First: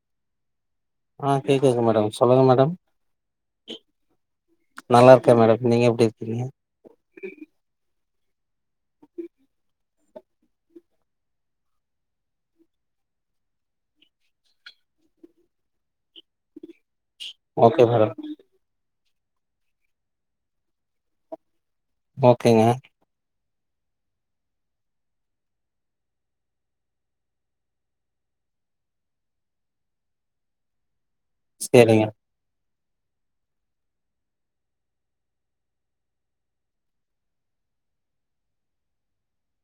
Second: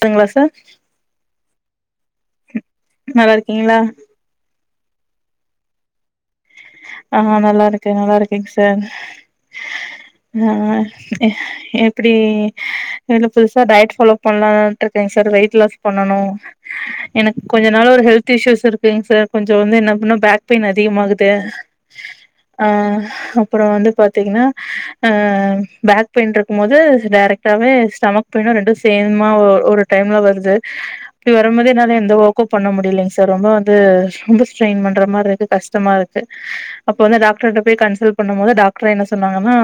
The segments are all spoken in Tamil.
துங்ளா சார் ஆ கேக்குது மேடம் சொல்லுங்க மேடம் நல்லா இருக்கீங்ளா நல்லா இருக்கே மேடம் நீங்க எப்டி இருக்கீங்க ஆ நல்லா இருக்கே நல்லா இருக்கேங் சார் ஆ எப்டி புதுசா டயட் ஃபாலோ பண்லான்ட்டு இருக்கேங் சார் வெயிட் லாஸ் பண்ணனு அ எனக்கு கொஞ்ச ஓகே நாள் ஒரு மேடம் ஹெல்த் இஷ்யூஸ் இருக்குங் சார் கொஞ்ச வந்து என்ன பண்ணா பேக் பெயின் அதிகமாகுது ஓகேங்க ஆ அப்புற வந்து பார்த்தீங்னா அ பேக் பெயின் இருக்கும் போது டைரெக்டாவே ஸ்டமக் பெயினு ரெண்டு சேம்மா ஒ ஒரு டைம்ல வருது இப்டி வரும் போது என்னால சேரிங்க எந்த ஒர்க்கு பண்ண முடிலைங்க சார் ரொம்ப வந்து ரொம்ப ஸ்ட்ரெயின் பண்ற மார்ருக்கு கஷ்டமா இருக்கு அப்ப வந்து டாக்டர் போய் கன்சல்ட் பண்ணும் போது டாக்டர் என்ன சொன்னாங்கன்னா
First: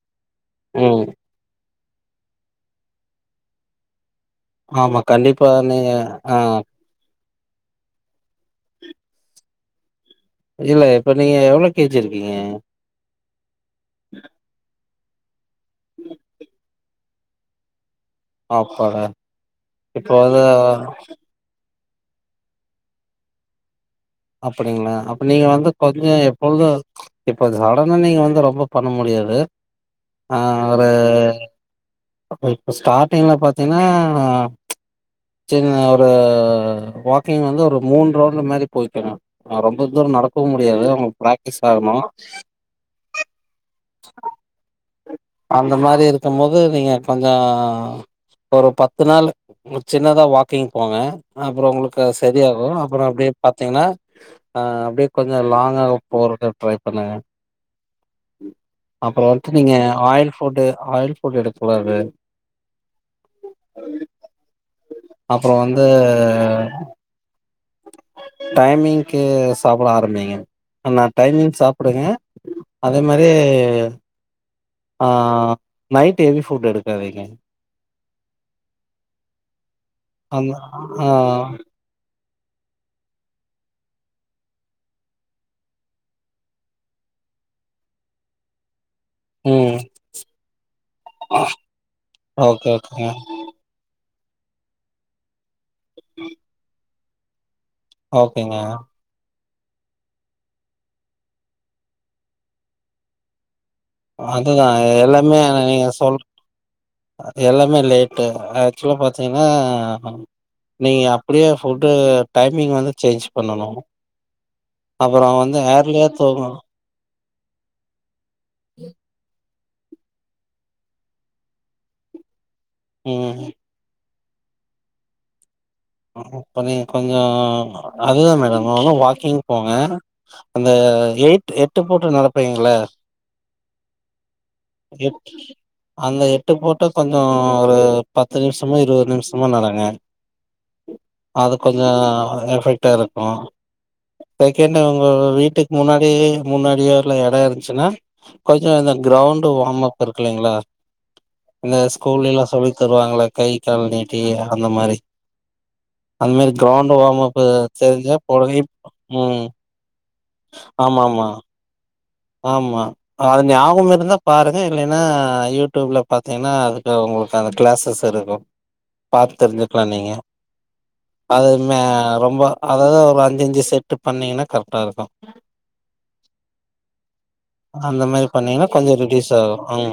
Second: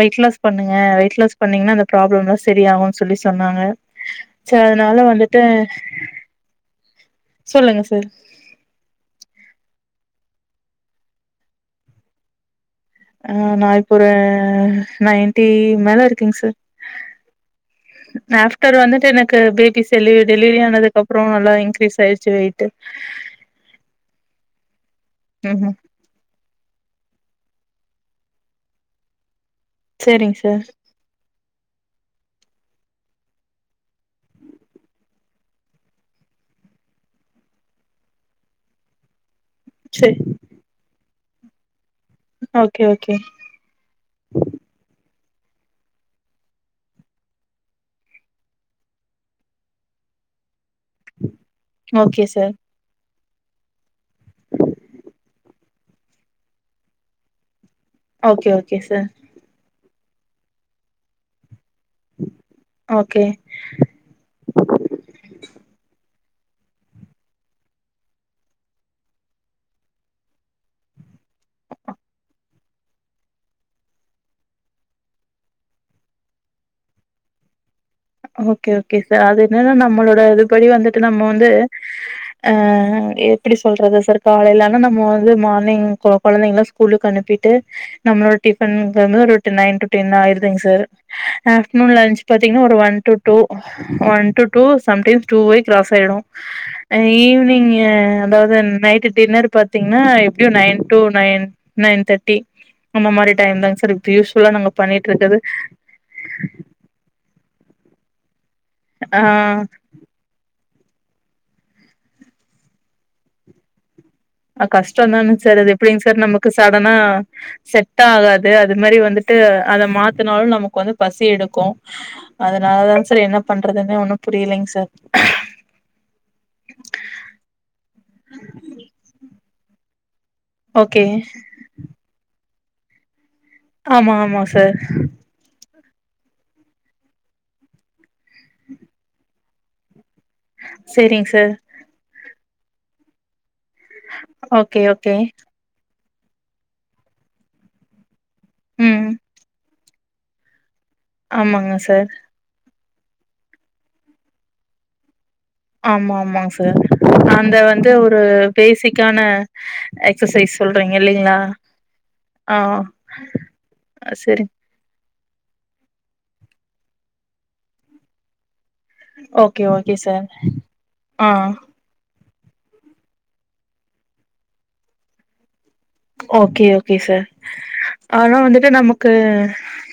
வெயிட் லாஸ் பண்ணுங்க ம் வெயிட் லாஸ் பண்ணீங்ன்னா அந்த ப்ராப்ளம்லா செரிய ஆகுன் சொல்லி சொன்னாங்க செர் ஆமா அதனால வந்துட்டு கண்டிப்பா நீங்க ஆ சொல்லுங்க சார் இல்ல இப்ப நீங்க எவ்ளோ கேஜி இருக்கீங்க ஆ நா இப்போ ஒரு நைன்டி மேல இருக்கேங் சார் ஆஃப்டர் பாப்பாவ வந்துட்டு எனக்கு பேபி டெலி இப்போ அது டெலிவரி ஆனதுக்கு அப்றோ நல்லா இன்கிரீஸ் ஆயிடுச்சு வெயிட் டு அப்டிங்ளா அப்ப நீங்க வந்து கொ ந்த எப்பொழுது இப்ப சடன நீங்க வந்து ரொம்ப பண்ண முடியாது சரிங்க ஆ சார் ஒரு இப்ப ஸ்டார்டிங்ல பாத்தீன்னா சின்ன ஒரு வாக்கிங் வந்து ஒரு மூண் ரவுண்ட்டு மேரி போய்க்கணு அ ரொம்ப தூரோ சரி நடக்கவு முடியாது அவுங்க பிராக்டிஸ் ஆகணு ஓகே ஓகே ம் அந்த மாரி இருக்கும் போது நீங்க கொஞ்சோ ஒரு பத்து நாள் சின்னதா வாக்கிங் போங்க அப்புற உங்களுக்கு அது ஓகே சார் சரியாகு அப்புற அப்டே பாத்தீங்னா அ அப்டே கொஞ்ச லாங்கா போறக்கு ட்ரை பண்ணுங்க ஓகே ஓகே சார் இப்ப வன்ட்டு நீங்க ஆயில் ஃபுட்டு ஆயில் ஃபுட் எடுக் கூடாது ஓகே அப்றோ வந்து டைமிங்க்கு சாப்ட ஆரம்பிங்க நா டைமிங் சாப்டுங்க அதே மாரி ஆ நைட் ஹெவி ஃபுட் எடுக்காதீங்க ஓகே ஓகே சா அது என்னென்னா நம்மளோட அந்த இதுபடி வந்துட்டு ஆ நம்ம வந்து அ எப்பிடி சொல்றது சார் காலையில ஆனா நம்ம வந்து மார்னிங் கொ கொழந்தைங்கல்ல ஸ்கூலுக்கு அனுப்பிட்டு நம்ளோ டிபன் வந்து ஒரு ட் நைன் ம் டு டென் ஆயிருந்தங்க சார் ஆஃப்டர்நூன் லன்ச் பாத்தீங்கன்னா ஓகே ஒரு ஒன் ஓகேங்க to two ஒன்டு two sometimes டூவே கிராஸ் ஆயிடு ஈவினிங் ஏ ஓகேங்க அதாவது நைட் டின்னர் பாத்தீங்கன்னா எப்டியு nine to nine nine thirty அந்த மாரி டைம்தாங்க சார் இப்ப யூஸ்வலா அதுதா நாங்க பண்ணிட்டு எல்லாமே இருக்குது ஆனா நீங்க சொல் எல்லாமே லேட்டு் ஆக்சுலா பாத்தீங்கன்னா ஆ நீங்க அப்பிடியே ஃபுட்டு டைமிங் வந்து சேஞ்ச் பண்ணனு அ கஷ்டதான சார் அது எப்பிடிங்க சார் நமக்கு தூங்கணும். சா ல்லனா செட் ஆகாது அது மாரி வந்துட்டு அத மாத்தனாலு நம்ம வந்து பசி எடுக்கு அதனாலதா சார் ம். என்ன பண்றதுன்னே ஒன்னு புரியலைங்க சார் ப்ப நீங்க கொஞ்சோ அதுதா மேடம் ஒழுங்கா வாக்கிங் போங்க அந்த ஓகே எயட் எட்டு போட்டு நடப்பீங்கள ஆமா ஆமா சார் அந்த எட்டு போட்டா கொஞ்சோ ஒரு பத்து நிமிஷ்மா இருவது நிமிஷ்மோ நடங்க சேரிங் சார் அது கொஞ்சோ எஃபெக்டாக இருக்கு செகண்ட் ஓகே அவங்க ஓகே வீட்க் முன்னாடி முன்னாடியால எடோ இருந்துச்சின்னா கொஞ்ச இந்த ம் கிரௌண்ட் வாம் அப் வர்க்குல்லைங்களா இந்த ஆமாங்க சார் ஸ்கூல்லில்லா சொல்லி தருவாங்கள கை கால் நீீட்டி அந்த மாரி ஆமா அந்த மாரி ஆமாங்க சார் கிரௌண்ட் வார்ம் அப் அந்த வந்து தெரிஞ்சா ஒரு போடவே பேஸிக்கான ம் எக்ஸசைஸ் சொல்றீங்க ஆமா ஆமா இல்லைங்களா ஆ ஆமா அது ஞாபகம் இருந்தா சேரி பாருங்க இல்லைன்னா யூடியூப்ல பாத்தீங்கன்னா அதுக்கு உங்களுக்கு அந்த கிளாஸஸ் இருக்கு பாத் ஓகே தெரிஞ்சிக்கலா ஓகே நீங்க சார் ஆ அது மே ரொம்ப அதா அது ஒரு அஞ்சி அஞ்சி செட் பண்ணீங்கன்னா கரெக்டா இருக்கு ஓகே ஓகே சார் அந்த மாரி ஆனா வந்துட்டு பண்ணீங்கன்னா கொஞ்ச நமக்கு ரிடியூஸ் ஆகு அம்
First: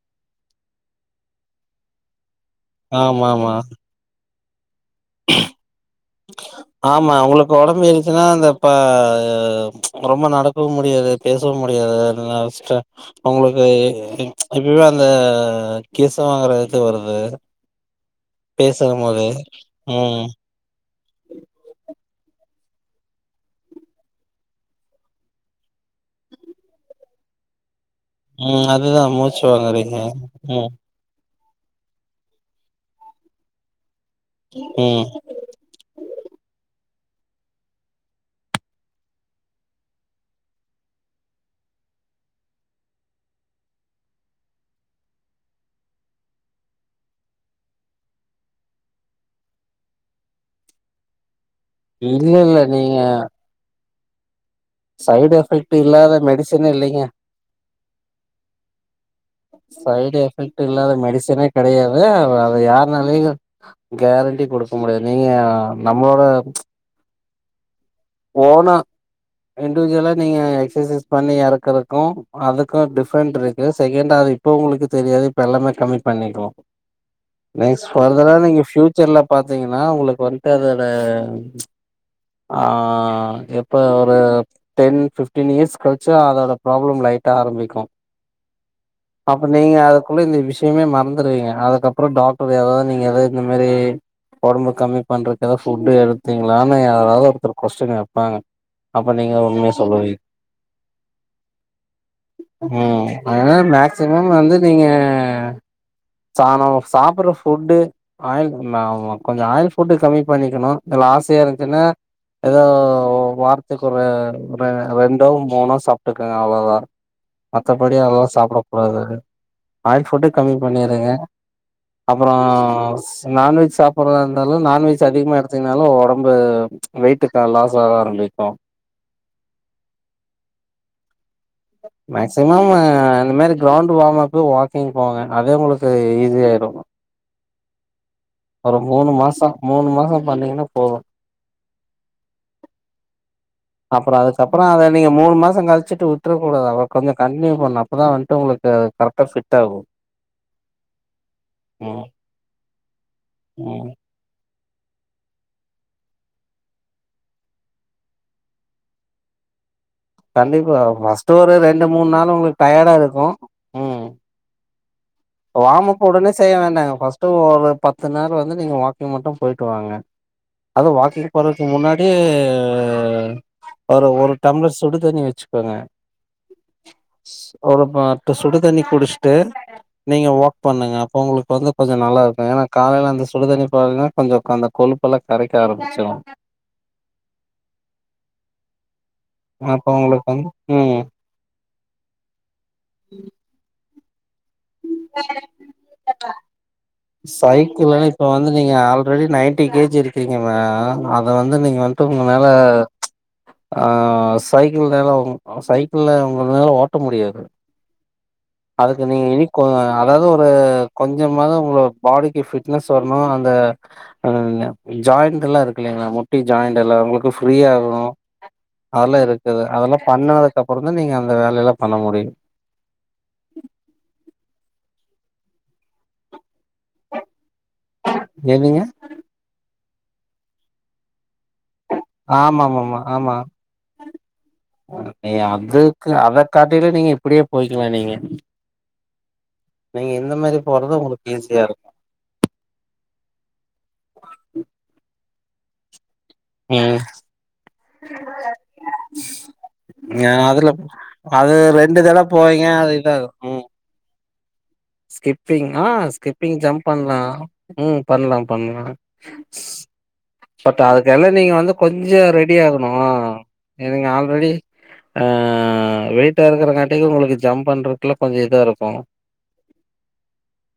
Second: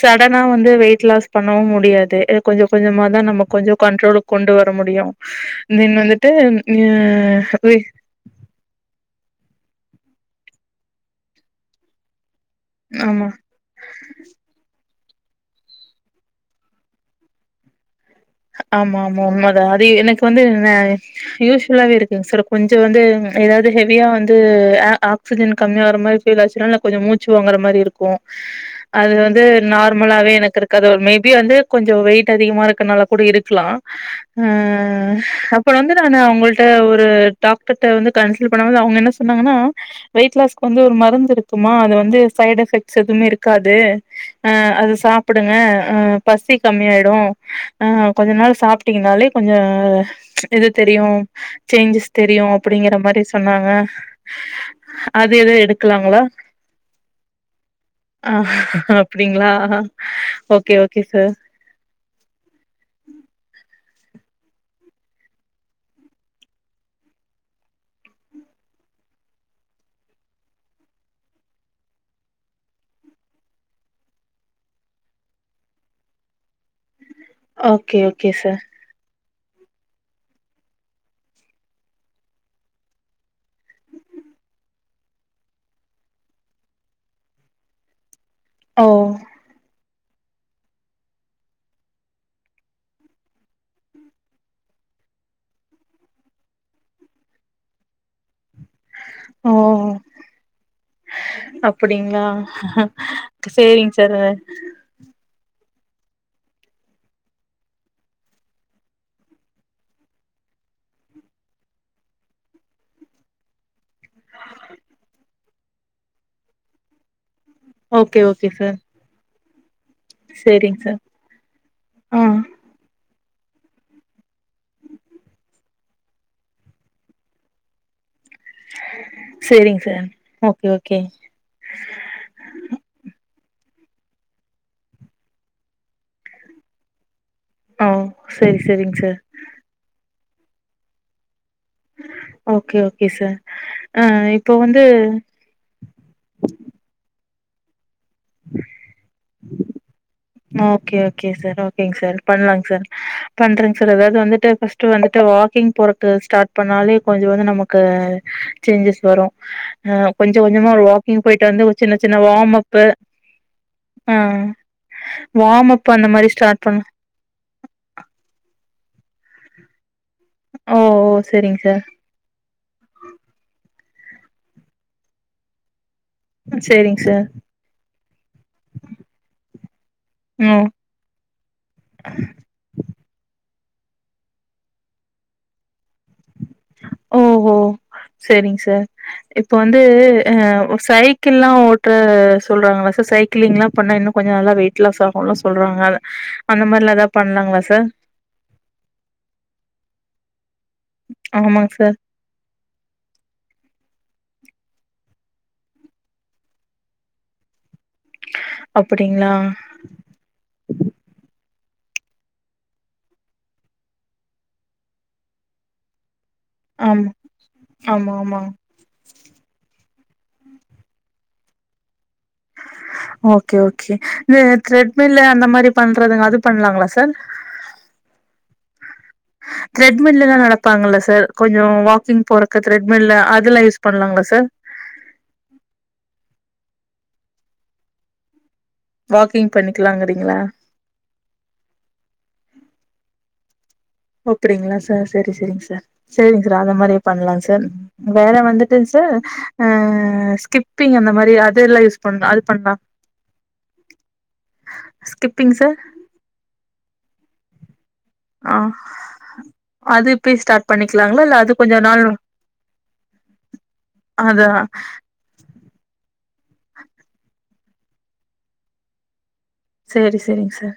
சடனா வந்து வெயிட் லாஸ் பண்ணவு முடியாது கொஞ்ச கொஞ்சமாதா ஆமா நம்ம ஆமா கொஞ்சோ கண்ட்ரோலு கொண்டு வர முடியு தென் வந்துட்டு அ வெய் த்துனா அந்த பா ரொம்ப நடக்கவு முடியாது பேசவு முடியாது ச்ச ஆமா உங்களுக்கு எப்பிமே அந்த கீச வாங்கற இது வருது ஆமா ஆமா பேசும்போது. உண்மதா அது எனக்கு ம், வந்து இன்ன யூஸ் ஃபுல்லாவே இருக்குங் சார் கொஞ்ச வந்து எதாவது ஹெவியா வந்து ஏ ஆக்சிஜன் கம்மியா வர மாரி ஃபீல் ஆச்சின்னா எனக் கொஞ்சோ மூச்சு வாங்கற மாரி இருக் க்கு ம். அது அதுதான் வந்து மூச்சு வாங்குறீங்க. நார்மலாவே எனக்கு ம், இருக்காது மேபி வந்து கொஞ்சோ வெயிட் அதிகமா இருக்கனால கூட இருக்கலா ம் அப் ப்றோ வந்து நானு அவுங்கள்ட்ட ஒரு டாக்டர்க்ட வந்து கன்சல்ட் பண்ணவது அவங்க என்ன சொன்னாங்கன்னா வெயிட் லாஸ்கு வந்து ஒரு மருந்து இருக்குமா அது வந்து சைட் எஃபெக்ட்ஸ் எதுவுமே இருக்காது அ அது சாப்புடுங்க அ பசி கம்மியாயிடு ஆ கொஞ்ச நாள் சாப்பிட்டீங்கனாலே கொஞ்ச எது தெரியு சேஞ்சஸ் இல்ல, தெரியு இல்ல. அப்பிடிங்கற நீங்க மாரி சொன்னாங்க அது சைடு எது எஃபெக்ட் இல்லாத எடுக்கலாங்களா மெடிசின் இல்லைங்க ஆ அப்டிங்களா ஓக்கே ஓக்கே சார் கெடையது அது யார்னாலயு கேரண்டி குடுக்க முடியாது நீங்க நம்மளோட ஓனா இண்டுஜுலா நீங்க எக்சசைஸ் பண்ணி எறக்குறக்கு அதுக்கு டிஃப்ரெண்ட்ருக்கு செகண்டா அது இப்ப உங்களுக்கு தெரியாது இப்ப எல்லாமே கம்மி பண்ணிக்கலா நெக்ஸ் ஓகே ஓகே ஃபர்தரா சார் நீங்க ஃப் ச்சர்ல பாத்தீங்னா உங்களுக்கு வன்ட்டு அதோட ஆ ஆ எப்ப ஒரு டென் ஃபிஃப்டீன் இயர்ஸ் கழிச்சு அதோட ப்ராப்ளம் லைட்டா ஆரம்பிக்கு ஓ அப்ப நீங்க குள்ள இந்த விஷயமே மறந்துருவீங்க அதுக்கப்பறோ டாக்டர் ஏதாது நீங்க ஏதது இந்த மாரி ஒடம்ப கம்மி பண்றக்கு எதா ஃபுட்டு் எடுத்தீங்ளானு யாராது ஒருத்தர் கொஸ்டின் வப்பாங்க அப்ப நீங்க ஓ உண்மய சொல்லுவீ அப்டிங்களா ம் அதனால சேரிங்க சார் மேக்சிமம் வந்து நீங்க ச நா சாப்பர்ற ஃபுட்டு ஆயில் ஆமா கொஞ்ச ஆயில் ஃபுட்டு் கம்மி பண்ணிக்கணு இதுல ஆசையா இருந்துச்சுனா ஏதோ வாரத்துக்கு ஒரு ரெ ரெண்டோ மூனோ சாப்ட்டுக்கங்க அவ்ளோதா மத்தபடி ஓகே அதெல்லா ஓகே சாப்ட சார் கூடாது ஆயில் ஃபுட்டு கம்மி சேரிங்க சார் பண்ணிருங்க ஆ அப்பறோ நான்வெஜ் சாப்பர்றதா இருந்தாலு நான்வெஜ் அதிகமா எடுத்தீங்கனாலு ஒடம்பு வெயிட்டுக்கு லாஸ் ஆக ஆரம்பிக்கு சேரிங் சார் ஓக்கே ஓக்கே மேக்சிமம் இந்த மாரி கிரௌண்ட் வாம் அப்பு வாக்கிங் போங்க அதே உங்களுக்கு ஈஸி ஆயிரு ஆ சேரி ஒரு சேரிங்க மூனு சார் மாச மூனு மாச பண்ணீங்னா போது ஓக்கே ஓக்கே சார் ஆ அப்பறோ இப்போ அதுக்கப்றோ அத வந்து நீங்க மூணு மாச கழிச்சுட்டு விட்றக்கூடாது அத கொஞ்ச கன்ட்னியூ பண்ண அப்பதா வன்ட்டு உங்களுக்கு அது கரெக்ட்டா ஃபிட் ஆகு ஓக்கே ஓக்கே சார் ஓக்கேங் ம் சார் பண்ணலாங் சார் பண்றேங் ம் சார் அதாவது வந்துட்டு ஃபஸ் ட்டு வந்துட்டு வாக்கிங் போறக்கு ஸ்டார்ட் பண்ணாலே கொஞ்ச வந்து நமக்கு சேஞ்சஸ் வரு ஆ கொஞ்ச கொஞ்சமா கண்டிப்பா ஒரு வாக்கிங் ஃபஸ்ட்டு போயிட்டு வந்து ஒரு ரெண்டு சின்ன மூணு சின்ன நாள் வாம் உங்களுக்கு அப்பு டயர்டா இருக்கு அ வாமப் உடனே செய்ய பண்ண வேண்டா ஃபஸ் ட்டு ஒரு பத்து நாள் வந்து நீங்க வாக்கி மட்டு போயிட்டு வாங்க ஓ அது ஓ வாக்கிங் செரிங்க போறதுக்கு சார் முன்னா டி ஒரு ஒரு டம்ளர் சுடு தண்ணி வச்சுக்கோங்க செரிங்க சார் ஒரு பாட்டு சுடு தண்ணி குடுச்ட்டு நீங்க வாக் ம் பண்ணுங்க அப்போ உங்களுக்கு வந்து கொஞ்ச நல்லாருக்கு ஏனா காலைல அந்த சுடுதண்ணி பாத்னா கொஞ்ச அந்த கொழுப்பெல்லா கரைக்க ஆரம்பிச்சிரு ஓஹோ சேரிங் சார் இப்ப வந்து அப்ப உங்களுக்கு வந்து அ ம் சை க்கிள்லா ஓட்ட சொல்றாங்கள சார் சைக்கிளிங்லா பண்ணா இன்னு கொஞ்ச நல்லா வெயி ட் லாஸ் ஆகுல்லா சொல்றாங்க அது அந்த மாரிலா எதா பண்லாங்களா சார் சைக்கிள்ல்ல இப்ப வந்து நீங்க ஆல்ரெடி நைன்டி கே ஜி இருக்கீங்க மே அத வந்து ஆமாங்க நீங்க சார் வன்ட்டு உங்னால ஆ சைக்கிள் நேரா சைக்கிள்ல உங்கனால ஓட்ட முடியாது அதுக்கு நீங்க அப்டிங்களா இனிக் கொ அதாவது ஒரு கொஞ்சமாது உங்களோட பாடிக்கு ஃபிட்னஸ் வரணு அந்த அதாவ்து யா ஜாயிண்டுலா இருக்கு இல்லீங்களா முட்டி ஜாயிண்டெல்லா ஆமா உங்களுக்கு ஃப்ரீயாகு ஆமா ஆமா அதெல்லா இருக்குது அதெல்லா பண்ணதுக்கப்புறந்தா நீங்க அந்த வேல எல்லா பண்ண முடியு ஓகே ஓகே இந்த த்ரெட்மில் அந்த மாரி பண்றதுங்க அது பண்லாமா சார் எதுங்க த்ரெட்மில்லல நடப்பாங்க இல்ல சார் கொஞ்ச வாக் கிங் ஆமா போறதுக் ரெட்மில்ல அதுலா யூஸ் பண்ணலாங்ளா சார் எங் அதுக்கு அத காட்டிலு நீங்க இப்டியே போயிக்கிலா நீங்க வாக்கிங் பண்ணிக்கலாங்கிறீங்களா போறத உங்களுக்கு ஈஸியா இருக்கு அப்படிங்களா சார் சரி சரிங் சார் செரிங்க சார் அத ம் மாரியே பண்லாங் சார் வேற வந்துட்டுங் சார் அ நா அதுல ஸ்கிப்பிங் அந்த மாரி அது எல்லா யூஸ் பண்லா அது பண்லாம் இல்ல அத் ம் ஸ்கிப்பிங் ஆ ஸ்கிப்பிங் ஜம்ப் பண்லா ம் பண்லா ஆ பண்லா அது இப்பயே ஸ்டார்ட் பட் பண்ணிக்கலாங்களா அதுக்கெல்லா இல்ல அது நீங்க வந்து நாள் கொஞ்ச ரெடி ஆகணு அ அதா ஆ வெயிட்டா இருக்கறங்காட்டிலு உங்களுக்கு ஜம்ப் பண்றக்குல கொஞ்ச இதா இருக்கு சரி சரிங்க சார்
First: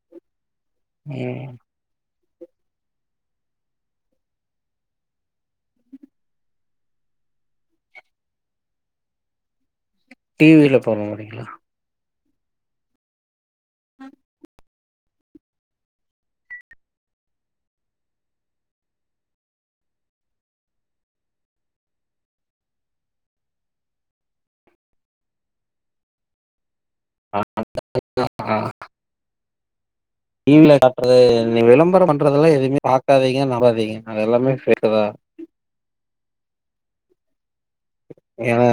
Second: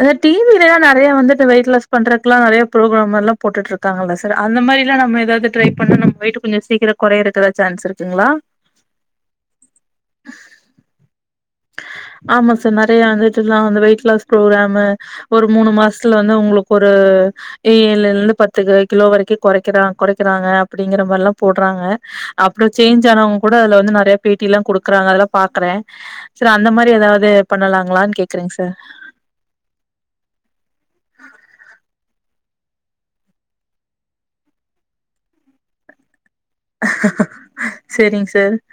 அந்த டி வி லலா நெறைய ம் வந்துட்டு வெயிட் லாஸ் பண்றக்கலா நெறைய புரோகிராமெல்லா போட்டுட் இருக்காங்கள்ள சார் அந்த மாரில நம்ம ஏதாவது ட்ரை பண்ணோம் வெயிட் கொஞ்ச சீக்கிர கொறையிறக்கு எத சான்ஸ் இருக்குங்ளா டி வி ல பண்ண முடியுங்ளா ஆமா சார் நெறைய வந்துட்டுலா வெயிட் லாஸ் ப்ரோக்ராமு ஒரு மூணு மாசத்துல வந்து உங்களுக்கு ஒரு ஏழ்ந்து பத்துகி கிலோ வரைக்கு கொறைக்கிறா கொறைக்கிறாங்க அப்டிங்கிற மார்ல்லா போட்றாங்க அப்புற சேஞ்ச் ஆனவங்க கூட அது வந்து நறைய பேட்டிலா குடுக்குறாங்க அதெலா பாக்றே சார் அந்த மாரி ஏதாவது ஆ பண்ணலாங்ளான் கேக்கறேங் சார் டி வி ல நம்பு விளம்பரம் பண்றதெல்லா எதுவுமே பாக்காதீங்க நம்பாதீங்க அது எல்லாமே ஃபேக்குதா சேரிங் சார் ஏன்னா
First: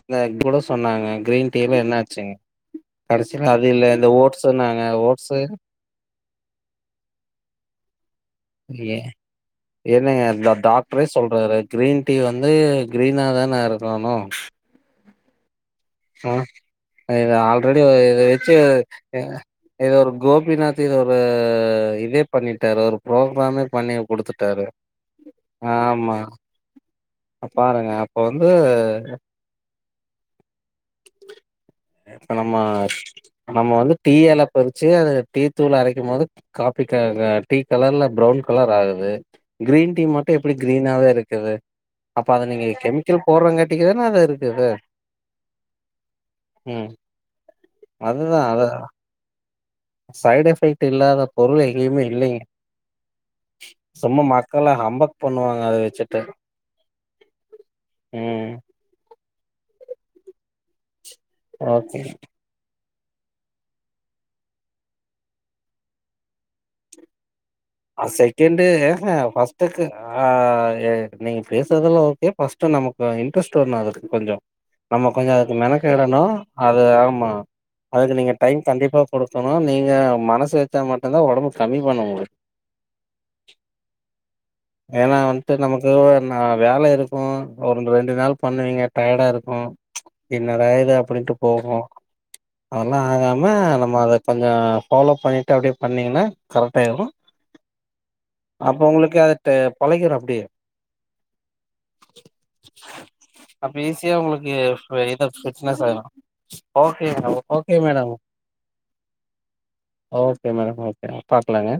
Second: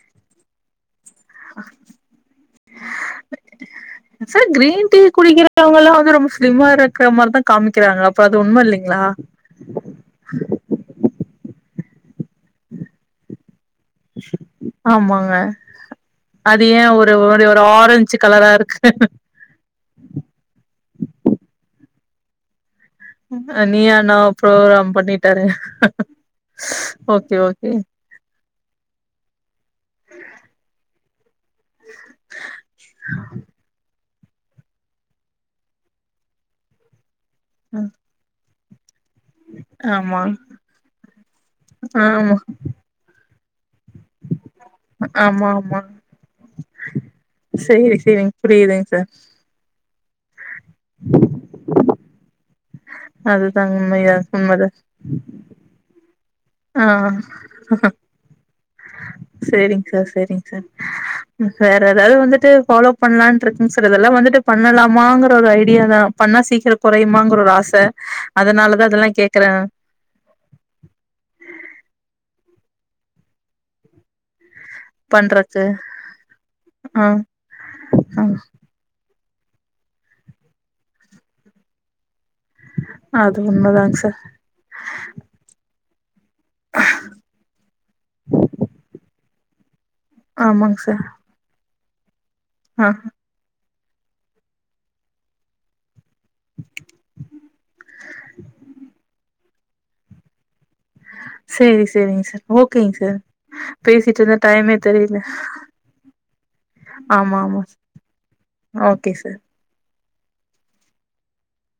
இந்த இப்ப கூட சொன்னாங்க கிரீன் டீ ல என்ன ஆச்சுங் கடைசி அது இல்ல எதோ ஓட்ஸ்ன்னாங்க ஓட்ஸ் இன்னிக்கிறுவங்கள வந்து ரொம்ப ஸ்லிம்மா இருக்கிற மார்தா காமிக்கிறாங்க அப்ப அது உண்ம ஏ இல்லைங்ளா என்னங்க இந்த டாக்டரே சொல்றாரு கிரீன் டீ வந்து கிரீனா தான இரு ஆமாங்க ஆ அது ஏ ஒரு இது ஒரிவரா ஆல்ரெடி ஆரஞ்சு இத கலரா வச்சு இருக்கு இது ஒரு கோபிநாத் இது ஒரு இதே பண்ணிட்டாரு ஒரு ப்ரோகிராமே பண்ணி நீயானா குடுத்துட்டாரு ப்ரோக்ராம் பண்ணிட்டாரு ஆமா ஓகே ஓகே அப்பாருங்க அப்ப வந்து இப்ப நம்ம நம்ம வந்து டீ எழ பர்றிச்சு அது டீ தூள் அரைக்கு போது காபி கலர்ல டீ கலர்ல பிரவுன் கலர் ஆகுது கிரீன் டீ ஆமா மட்டு எப்டி கிரீனாவே இருக்குது அப்ப ஆமா அத நீங்க கெமிக்கல் போட்றாங்காட்டிகதான அது இர்குது ஆமாம் ம் சேரி சேரிங்க அதுதா அதா புரியுதுங்க சார் சைடு் எஃபெக்ட் இல்லாத பொருள் எங்கேயுமே இல்லைங்க அதுதாங்க உண்மையா சும்மா உண்மதா மக்கள்ல்லா ஹம்பக் பண்ணுவாங்க அத வெச்சுட்டு ஆ ஆ ம் சேரிங்க சார் சேரிங்க சார் வேற ஓகே ஏதாவது வந்துட்டு ஃபாலோ பண்ணலான்ட்ருக்கங் சார் இதெல்லா வந்துட்டு பண்ணலாமாங்கற ஒரு ஐடியா தா பண்ணா சீக்கிரோ கொறையுமாங்கோற ஒரு ஆஸ் ச அதனாலதா அதெல்லா கேக்குறே க்கு ஆ நீங்க பேசறதெல்லா ஓகே ஃபர்ஸ்ட் நமக்கு இன்ட்ரெஸ்ட் வரு அதுக்கு கொஞ்சோ நம்ம கொஞ்சோ அதுக்கு பண்றக்கு மெனக்கெடணு அது ஆ ஆமா அதுக்கு ஆ நீங்க டைம் கண்டிப்பா குடுக்கணு நீங்க மனசு வச்சா மட்டும்தா ஒடம்பு கம்மி பண்ண முடியு அது உண்மதாங் சார் ஏனா வந்து நமக்கு து ஒரு நாள் வேல இருக்கு ஒரு ரெண்டு நாள் பண்ணுவீங்க டயர்டாருக்கு என்னாடா ஆமாங் இது சார் அப்படின்ட்டு போகு ஆ அதெல்லா ஆகாம நம்ம நம்ம அத கொஞ்சோ ஃபாலோ பண்ணிட் டு அப்படிய பண்ணீங்கன்னா கரெக்டா ஏறு அப்ப உங்களுக்கு அது டடு பழக்கிரு அப்படியே சேரி சேரிங்க சார் ஓகேங் சார் அப்ப ஈஸியா பேசிட்டு இருந்த உங்களுக்கு டைமே ஃப் தெரியல இது ஃபிட்னஸ்சாயிரு ஆ ஓகே மேடம் ஆமா ஆமா okay madam okay sir okay madam okay பாக்கலாங்க